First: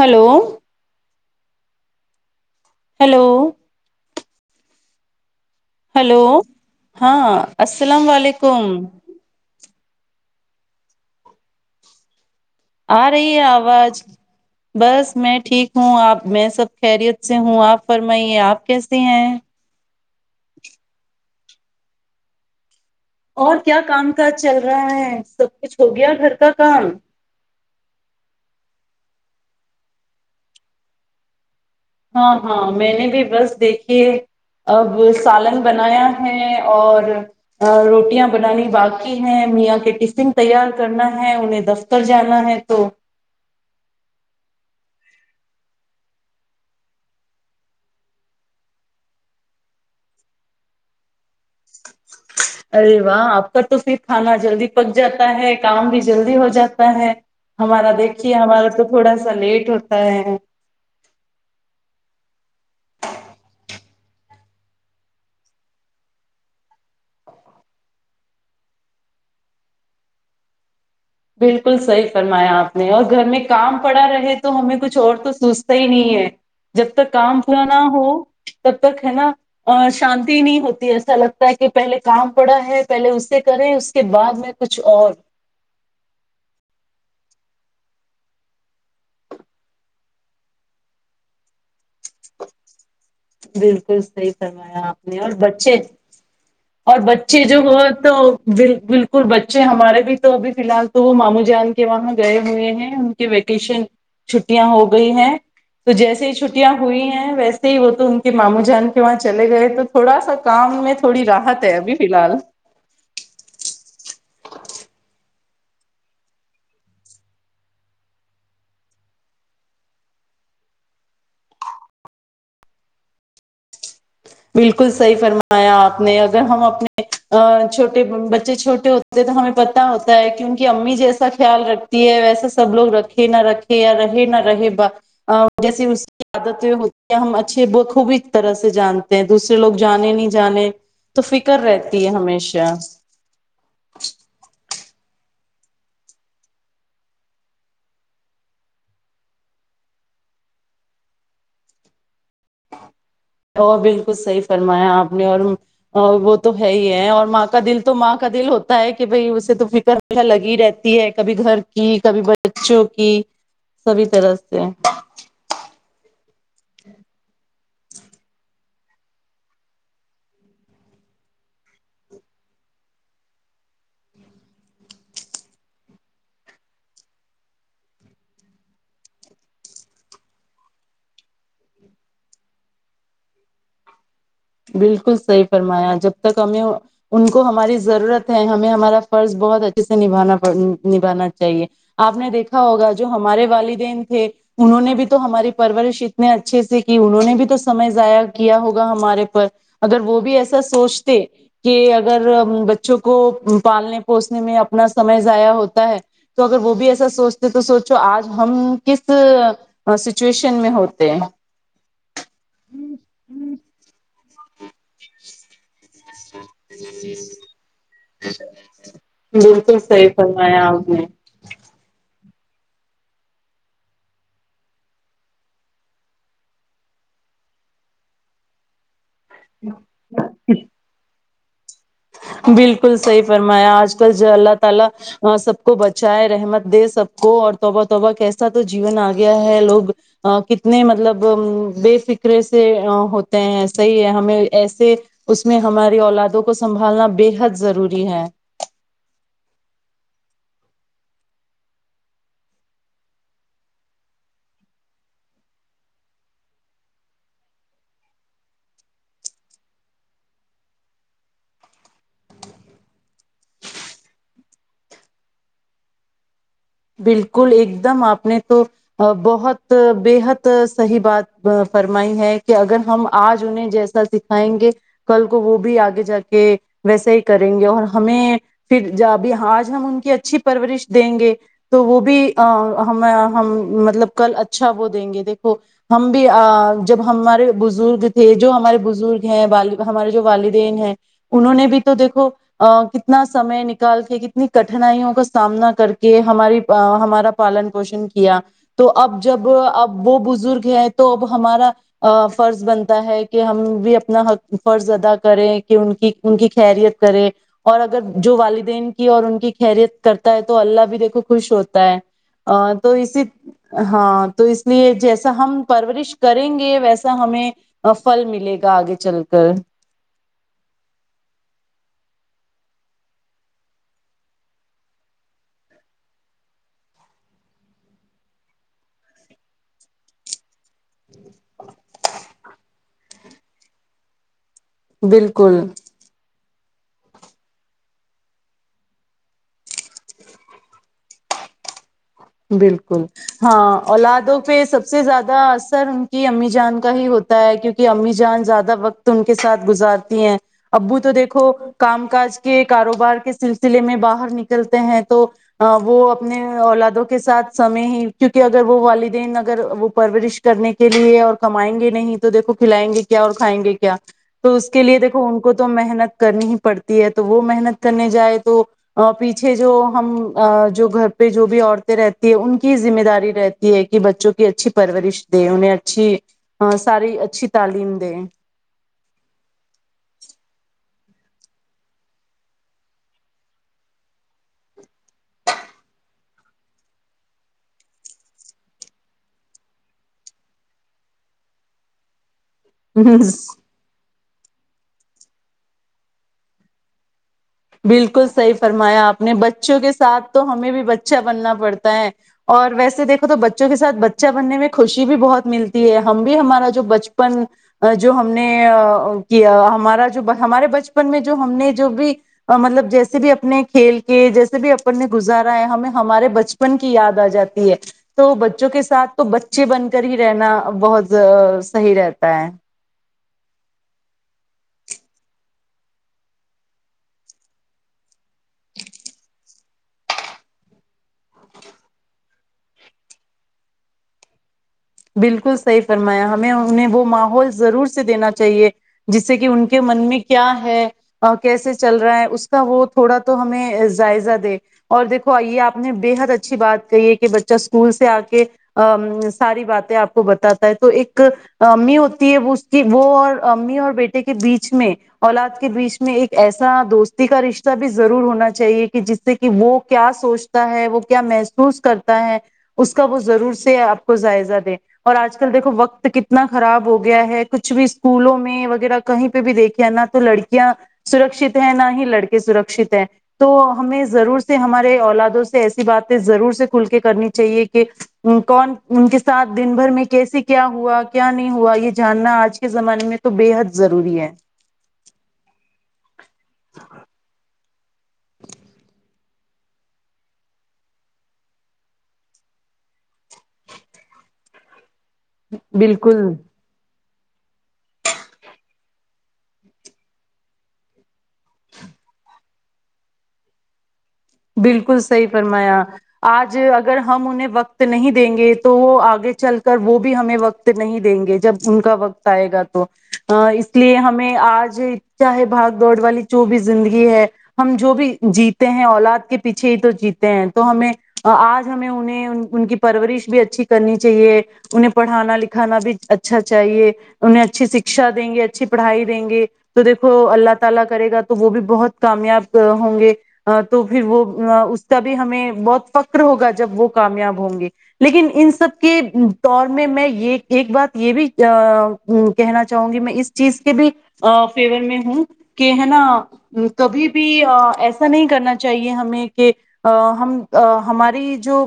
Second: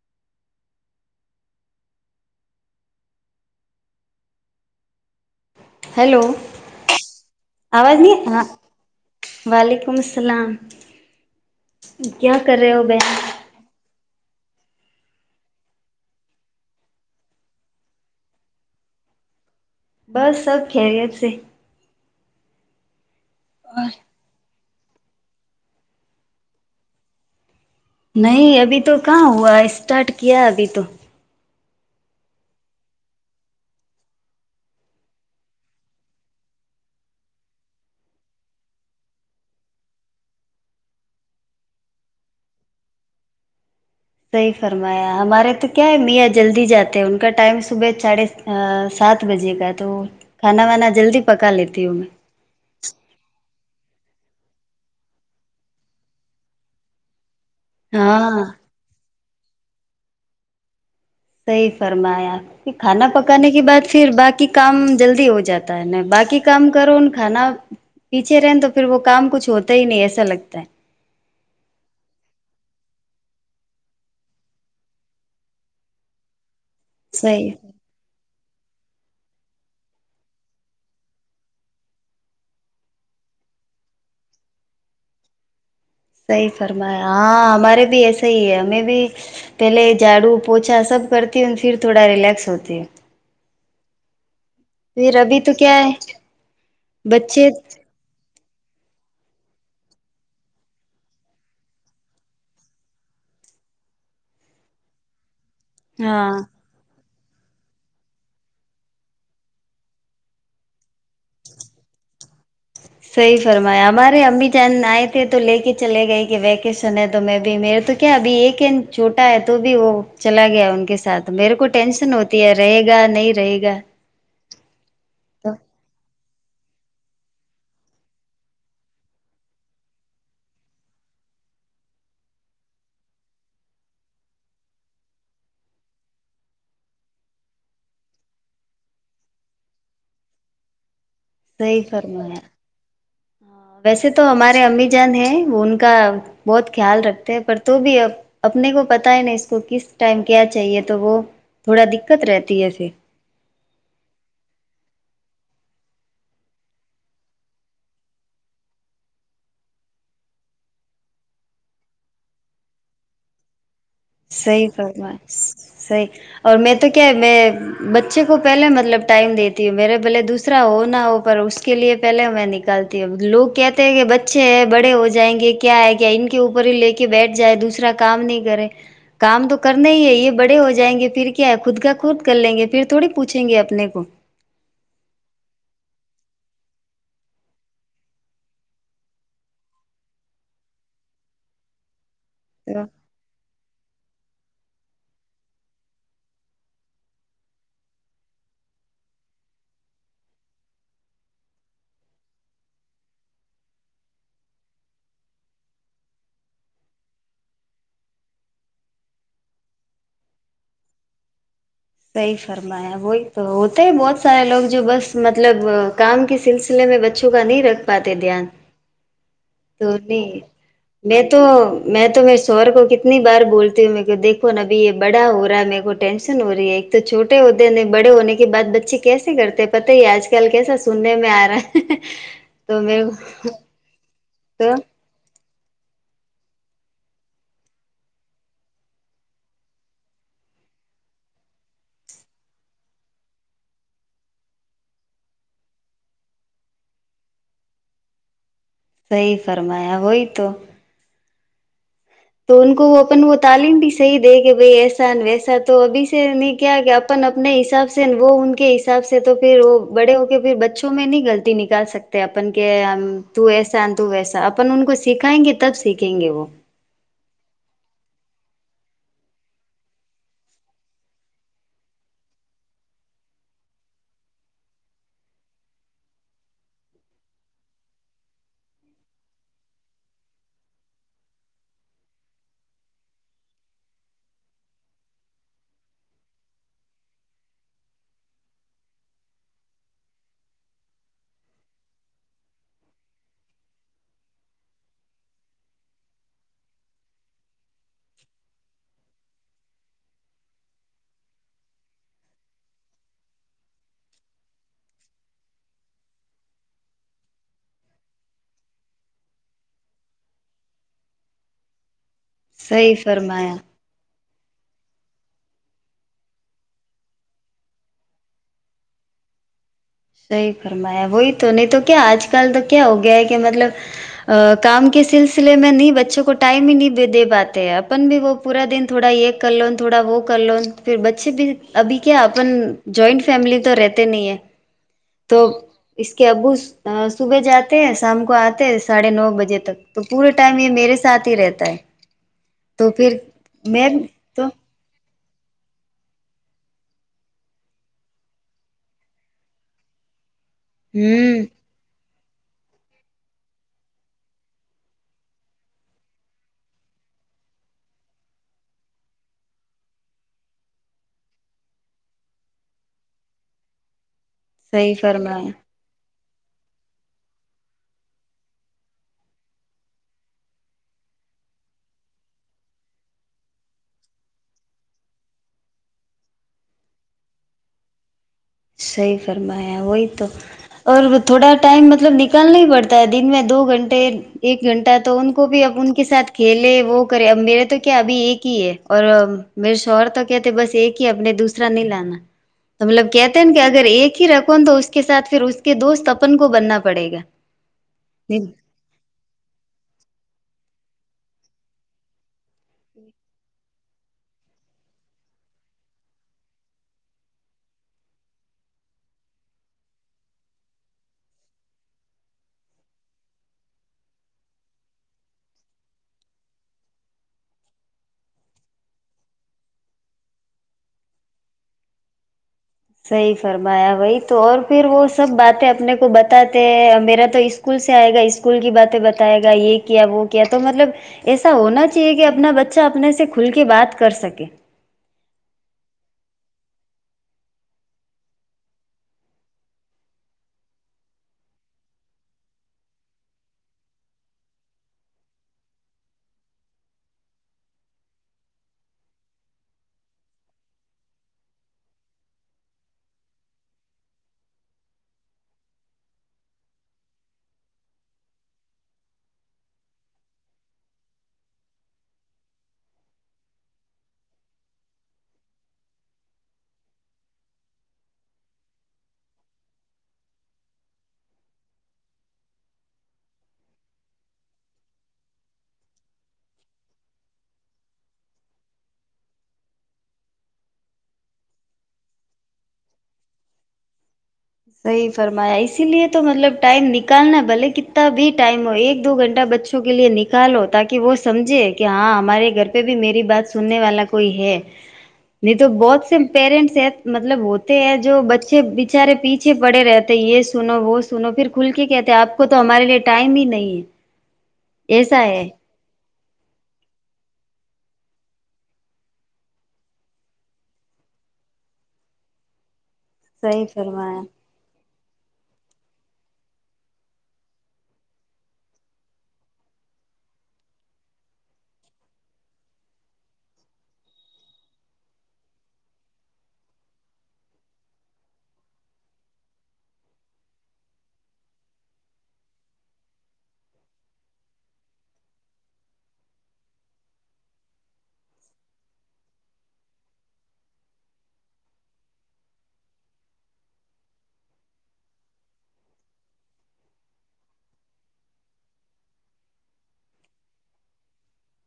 hello hello hello hello ہاں السلام علیکم ولیکم السلام کیا کر رہے ہو آ بہن رہی ہے آواز بس میں ٹھیک ہوں آپ میں سب خیریت سے ہوں آپ فرمائیے آپ کیسے ہیں بس سب ک گیا سے اور کیا کام کاج چل رہا کر رہا ہے سب کچھ ہو گیا گھر کا کام نہیں ابھی تو کہاں ہوا اسٹارٹ کیا ابھی تو ہاں ہاں میں نے بھی بس دیکھیے اب سالن بنایا ہے اور روٹیاں بنانی باقی ہے میاں کے ٹفن تیار کرنا ہے انہیں دفتر جانا ہے تو صحیح فرمایا ہمارے تو کیا ہے میاں جلدی جاتے ہیں ان کا ٹائم صبح ساڑھے سات بجے کا تو کھانا وانا جلدی پکا لیتی ہوں میں ارے واہ آپ کا تو صرف کھانا جلدی پک جاتا ہے کام بھی جلدی ہو جاتا ہے ہمارا دیکھیے ہاں ہمارا تو تھوڑا سا ایا لیٹ ہوتا ہے صحیح فرمائیں آپ کہھر کھانا پکانے کے بعد پھر باقی کام جلدی ہو جاتا ہے ن باقی کام کرو کھانا پیچھے رہیں تو پھر وہ کام کچھ ہوتا ہی نہیں ایسا لگتا ہے بالکل صحیح فرمایا آپ نے اور گھر میں کام پڑا رہے تو ہمیں کچھ اور تو سوچتا ہی نہیں ہے جب تک کام صحیح پا نہ ہو تب تک ہے نا شانتی نہیں ہوتی ایسا لگتا ہے کہ پہلے کام پڑا ہے پہلے اسے کریں اس کے بعد میں کچھ اور صحیح فرمایا ہاں ہمارے بھی ایسا ہی ہے ہمیں بھی پہلے جھاڑو پوچا سب کرتی ہوں پھر تھوڑا ریلیکس ہوتی ہوں بالکل صحیح فرمایا آپ پھر نے اور ابھی تو بچے کیا ہے اور بچے جو ہو تو بالکل بچے ہمارے بھی تو ابھی فی الحال تو وہ مامو جان کے وہاں گئے ہوئے ہیں ان کے ویکیشن چھٹیاں ہو گئی ہیں تو جیسے ہاں ہی چھٹیاں ہیں ویسے ہی وہ تو ان کے ماموں جان کے وہاں چلے گئے تو تھوڑا سا کام میں تھوڑی رحت ہے ابھی فی الحال صحیح فرمایا ہمارے امی جان آئے تھے تو لے کے چلے گئے کہ ویکیشن ہے تو میں بھی میرے تو کیا ابھی ایک ا چھوٹا ہے تو بھی وہ چلا گیا ان کے ساتھ میرے کو ٹینشن ہوتی ہے رہے گا نہیں رہے گا بالکل صحیح تو فرمایا آپ نے اگر ہم اپنی ا چھوٹے بچے چھوٹے ہوتے ہیں تو ہمیں پت ہوتا ہے کہ ان کی امی جیسا خیال رکھتی ہے ویسا سب لوگ رکھے نہ رکھے یا رہے نہ رہے جیسے اس کی عادتیں ہوتی ہے ہم اچھے خوب طرح سے جانتے دوسرے لوگ جانے نہیں جانے تو فکر صحی رہتی ہے فرمایا ہمیشہ ویسے تو ہمارے امی جان ہیں وہ ان کا بہت خیال رکھتے ہیں پر تو بھی اب اپنے کو پتہ ہے نہیں اس کو کس ٹائم کیا چاہیے تو وہ تھوڑا د وہ بالکل صحیح فرمایا آپ نے اور اور وہ تو ہے ہی ہے اور ماں کا دل تو ماں کا دل ہوتا ہے کہ بھائی اسے تو فکرر لگی رہتی ہے کبھی گھر کی کبھی بچوں کی سبھی طرح سے صحی کر میں صحیح اور میں تو کیا ہے میں بچے کو پہلے مطلب ٹائم دیتی ہوں میرے بھلے دوسرا ہو نہ ہو پر اس کے لیے پہلے میں نکالتی ہوں لوگ کہتے ہیں کہ بچے ہیں بڑے ہو جائیں گے کیا ہے کیا ان کے اوپر ہی لے کے بیٹھ جائے دوسرا کام نہیں کرے کام تو کرنا ہی ہے یہ بڑے ہو جائیں گے پھر کیا ہے خود کا خود کر لیں گے پھر تھوڑی پوچھیں گے اپنے کو بالکل صحیح فرمایا جب تک ہمیں ان کو ہماری ضرورت ہے ہمیں ہمارا فرض بہت اچھے سے نبھانا نبھانا چاہیے آپ نے دیکھا تو ہوگا جو ہمارے والدین تھے انہوں نے بھی تو ہماری پرورش اتنے اچھے سے کی انہوں نے بھی تو سمے ضائع کیا ہوگا ہمارے اگر وہ بھی ایسا سوچتے کہ اگر بچوں کو پالنے پوسنے میں اپنا سمے ضائع ہوتا ہے تو اگر وہ بھی ایسا سوچتے تو سوچو آج ہم کس سچویشن میں ہوتے ہیں صحی فرمایا وہی تو ہوتا ہی بہت بہت سارے لوگ جو بس مطلب کام کے سلسلے میں بچوں کا نہیں رکھ پاتے دھیان بالکل تو صحیح نہیں فرمایا آپ نے میں تو میں تو میں سور کو کتنی بار بولتی ہوں کو دیکھو ن ابھی یہ بڑا ہو رہا ہے میرے کو ٹینشن ہو رہی ہے ایک تو چھوٹے ہوتے ن بڑے ہونے کے بعد بچے کیس کرتے پت ہی آج کل کیسا سننے میں آ رہ بالکل صحی فرمایا آج کل اللہ تو تعالی سب کو بچائے رحمت دے سب کو اور توبہ توبہ کیسا تو جیون آ گیا ہے لوگ کتنے مطلب بے فکرے سے ہوتے ہیں صحیح ہے ہمیں ایسے اس میں ہماری اولادوں کو سنبھالنا بے حد ضروری ہے صحی فرمایا وہی تو تو ان کو وہ اپن وہ تعلیم بھی صحیح دے کہ بھائی ایسا ویسا تو ابھی سے نہیں کیا کہ اپن اپنے حساب سے وہ ان کے حساب سے تو پھر وہ بڑے ہو کے پھر بچوں میں نہیں غلطی نکال سکتے اپن کہ تو ایسا تو ویسا اپن ان کو سکھائیں گے تب سیکھیں گے وہ بالکل ایک دم آپ نے تو بہت بےحد صحیح بات فرمائی ہے کہ اگر ہم آج انہیں جیسا سکھائیں گے کل کو وہ بھی آگے جا کے ویسا ہی کریں گے اور ہمیں پھرب آج ہم ان کی اچھی پرورش دیں گے تو وہ بھی ہم ہم مطلب کل اچھا وہ دیں گے دیکھو ہم بھی جب ہمارے بزرگ تھے جو ہمارے بزرگ ہیں ہمارے جو والدین ہیں انہوں نے بھی تو دیکھو کتنا سمے نکال کے کتنی کٹھنائیوں کا سامنا کر کے ہماری ہمارا پالن پوشن کیا تو اب جب اب وہ بزرگ ہیں تو اب ہمارا فرض بنتا ہے کہ ہم بھی اپنا فرض ادا کریں کہ ان کی ان کی خریت کرے اور اگر جو والدین کی اور ان کی خیریت کرتا ہے تو اللہ بھی دیکھو خوش ہوتا ہے ا تو صحیح اسی فرمایا ہاں تو اس لیے جیسا ہم پرورش کریں گے ویسا ہمیں فھل ملے گا آگے چل کر صحیح فرمایا وہی تو نہیں تو کیا آج کل تو کیا ہو گیا ہے کہ مطلب کام کے سلسلے میں نہیں بچوں کو ٹائم ہی نہیں دے پاتے ہیں اپن بھی وہ پورا دن تھوڑا یہ کر لو تھوڑا وہ کر لو پھر بچے بھی ابھی کیا اپن جوائنٹ فیملی تو رہتے نہیں ہے تو بالکل اس کے ابو صبح جاتے ہیں شام کو آتے ہیں ساڑھے نو بجے تک تو پورے ٹائم یہ میرے ساتھ ہی رہتا ہے تو بالکل پھر ہاں میں اولادوں تو پہ سب سے زیادہ زیاد اثر ان کی امی جان کا ہی ہوتا ہے کیونکہ امی جان زیادہ وقت ان کے ساتھ گزارتی ہیں ابو تو ہوں دیکھو کام کاج کے کاروبار کے سلسلے میں باہر نکلتے ہیں تو وہ اپنے اولادوں کے کے ساتھ سمے ہی کیونکہ اگر وہ والدین اگر وہ پرورش کرنے کے لیے اور کمائیں گے نہیں تو دیکھو کھلائیں گے کیا اور کھائیں گے کیا تو اس کے صحیح لیے دیکھو ان فرمایا کو تو محنت کرنی ہی پڑتی ہے تو وہ محنت کرنے جائے تو پیچھے جو ہم جو گھر پہ جو بھی عیں رہتی ہے ان کی ذمہ داری رہتی ہے کہ بچوں کی اچھی پرورش دے انہیں اچھی ساری اچھی تعلیم دیں صحی فرمایا وہی تو اور تھوڑا ٹائم مطلب نکالنا ہی پڑتا ہے دن میں دو گھنٹے ایک گھنٹہ تو ان کو بھی اب ان کے ساتھ کھیلے وہ کرے اب میرے تو کیا ابھی ایک ہی ہے اور میرے شوہر تو کہتےے بس ایک ہی اپنے دوسرا نہیں لانا تو ہ ہ مطلب ہ کہتے ہیں کہ اگر ایک ہی رکھو تو اس کے ساتھ پھر اس کے دوست اپن کو بننا پڑے گا بالکل صحیح فرمایا آپ نے بچوں کے ساتھ تو ہمیں بھی ب بچا بننا پڑتا ہے اور ویسے دیکھو تو بچوں کے ساتھ بچہ بننے میں خوشی بھی بہت ملتی ہے ہم بھی ہمارا جو بچپن جو ہم نے کیا ہمارا جو ہمارے بچپن میں جو ہم نے جو بھی مطلب جیسے بھی اپنے کھیل کے جیسے بھی اپن نے گزارا ہے ہمیں ہمارے بچپن کی یاد آ جاتی ہے تو بچوں کے ساتھ تو بچے بن کر ہی رہنا بہت صحیح رہتا ہے صحیح فرمایا بی تو اور پھر وہ سب باتیں اپنے کو بتاتے ہیں میرا تو اسکول سے آئے گا اسکول کی باتیں بتائے گا یہ کیا وہ کیا تو مطلب ایسا ہونا چاہیے کہ اپنا بچہ اپنے سے کھل کے بات کر سکے بالکل صحیح فرمایا ہمیں انہیں وہ ماحول ضرور سے دینا چاہیے جس سے کہ ان کے من میں کیا ہے کیسے چل رہا ہے اس کا وہ تھوڑا تو ہمیں جائزہ دے اور دیکھو آئیے آپ نے بے حد اچھی بات کہی ہے کہ بچہ اسکول سے آ کے ساری بات آپ کو بتاتا ہے تو ایک امی ہوتی ہے وہ اس کی وہ اور امی اور بیٹے کے بیچ میں اولاد کے بیچ میں ایک ایسا دوستی کا رشتہ بھی ضرور ہونا چاہیے کہ جس سے کہ وہ کیا سوچتا ہے وہ کیا محسوس کرتا ہے اس کا وہ ضرور سے آپ کو جائزہ دے اور آج کل دیکھو وقت کتنا خراب ہو گیا ہے کچھ بھی اسکولوں میں وغیرہ کہیں پہ بھی دیکھے نہ تو لڑکیاں سرکشت ہیں نہ ہی لڑکے سرکشت ہیں تو ہمیں ضرور سے ہمارے اولادوں سے ایسی باتیں ضرور سے کھل کے کرنی چاہیے کہ کون ان کے ساتھ دن بھر میں کیسے کیا ہوا کیا نہیں ہوا یہ جاننا آج کے زمانے میں تو بے حد ضروری ہے صحیح فرمایا اسی لیے تو مطلب ٹائم نکالنا ہے بھلے ک بھی ٹائم ہو ایک دو گھنٹے چھٹا بچوں کے لیے نکالو تاکہ وہ سمجھے کہ ہاں ہمارے گھر پہ بھی میری بات سننے والا کوئی ہے نہیں تو بہت سے بالکل پیرنٹس ہیں مطلب ہوتے ہیں جو بچے بچارے پیچھے پیچھے پڑے رہتے یہ سنو وہ سنو پھر کھل کے کہتے آپ کو تو ہمارے لیے ٹائم ہی نہیں ہے بالکل ایسا صحی ہے فرمایا آج اگر ہم انہیں وقت نہیں دیں گے تو وہ آگے چل کر وہ بھی ہمیں وقت نہیں دیں گے جب ان کا وقت آئے گا تو صحیح اس لیے فرمایا ہمیں آج چاہے بھاگ دوڑ والی جو بھی زندگی ہے ہم جو بھی جیتے ہیں اولاد تو ہمیں اج ہمیں انہیں ان کی پرورش بھی اچھی کرنی چاہیے انہیں پڑھانا لکھانا بھی اچھا چاہیے انہیں اچھی شکشہ دیں گے اچھی پڑھائی دیں گے تو دیکھو اللہ تعالی کرے گا تو وہ بھی بہت کامیاب ہوں گے تو وہ اس کا بھی ہمیں بہت فکر ہوگا جب وہ کامیاب ہوں گے لیکن ان سب کے دور میں میں یہ ایک بات یہ بھی کہنا چاہوں گی میں اس چیز کے بھی فیور میں ہوں کہ ہے نا کبھی بھی ایسا نہیں کرنا چاہے ہمیں کہ ہم ہماری جو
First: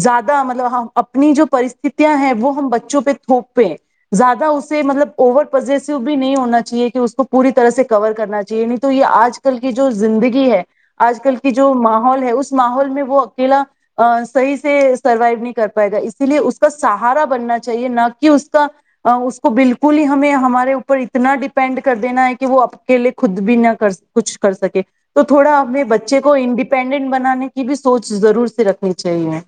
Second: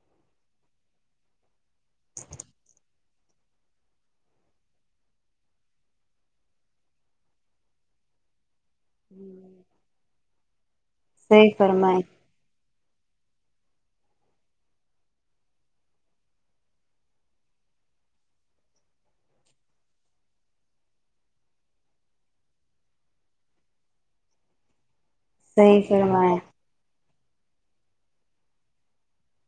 زیادہ مطلب اپنی جو پرستتیاں ہیں وہ ہم بچوں پہ تھوپ پے زیادہ اسے مطلب اوور پزیسو بھی نہیں ہونا چاہیے کہ اس کو پوری طرح سے کور کرنا چاہیے تو یہ آج کل کی جو زندگی ہے آج کل کی صحیح جو فرمایا ماحول ہے اس ماحول میں وہ اکیلا صحیح سے سروائو نہیں کر پائے گا اسی لیے اس کا سہارا بننا چاہیے نہ کہ اس کا اس کو بالکل ہی ہمیں ہمارے اوپر اتنا ڈپینڈ کر دینا ہے کہ وہ اکیلے خود بھی نہ کر کچھ کر سکے تو تھوڑا صحیح اپنے بچے کو فرمایا انڈیپینڈنٹ بنانے کی بھی سوچ ضرور سے رکھنی چاہیے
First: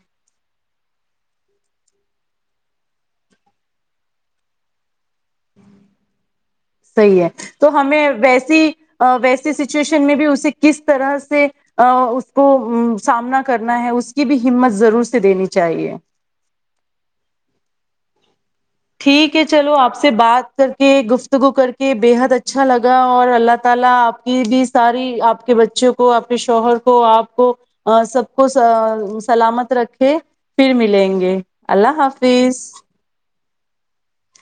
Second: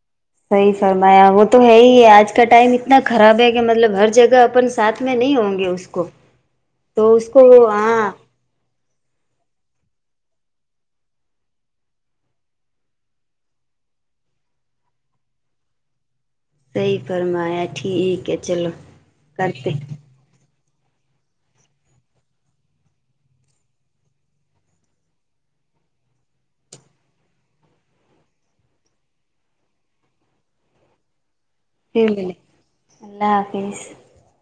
صحیح فرمایا وہ تو ہے ہی ہے آج کا ٹائم اتنا خراب ہے کہ مطلب ہر جگہ اپن ساتھ میں نہیں ہوں گے اس کو تو صحیح ہے اس کو تو ہمیں ہاں ویسی ویسی سچویشن میں بھی اسے کس طرح سے اس کو سامنا کرنا ہے اس کی بھی ہمت ضرور سے دینی چاہیے صحیح فرمایا ٹھیک ہے چلو ٹھیک ہے کرتے چلو آپ سے بات گفتگو کر کے بے حد اچھا لگا اور اللہ تعالی اپ کی بھی ساری اپ کے بچوں کو اپ کے شوہر کو اپ کو سب کو سلامت رکھے پھر ملیں اللہ پھر ملیں حافظ [unintelligible]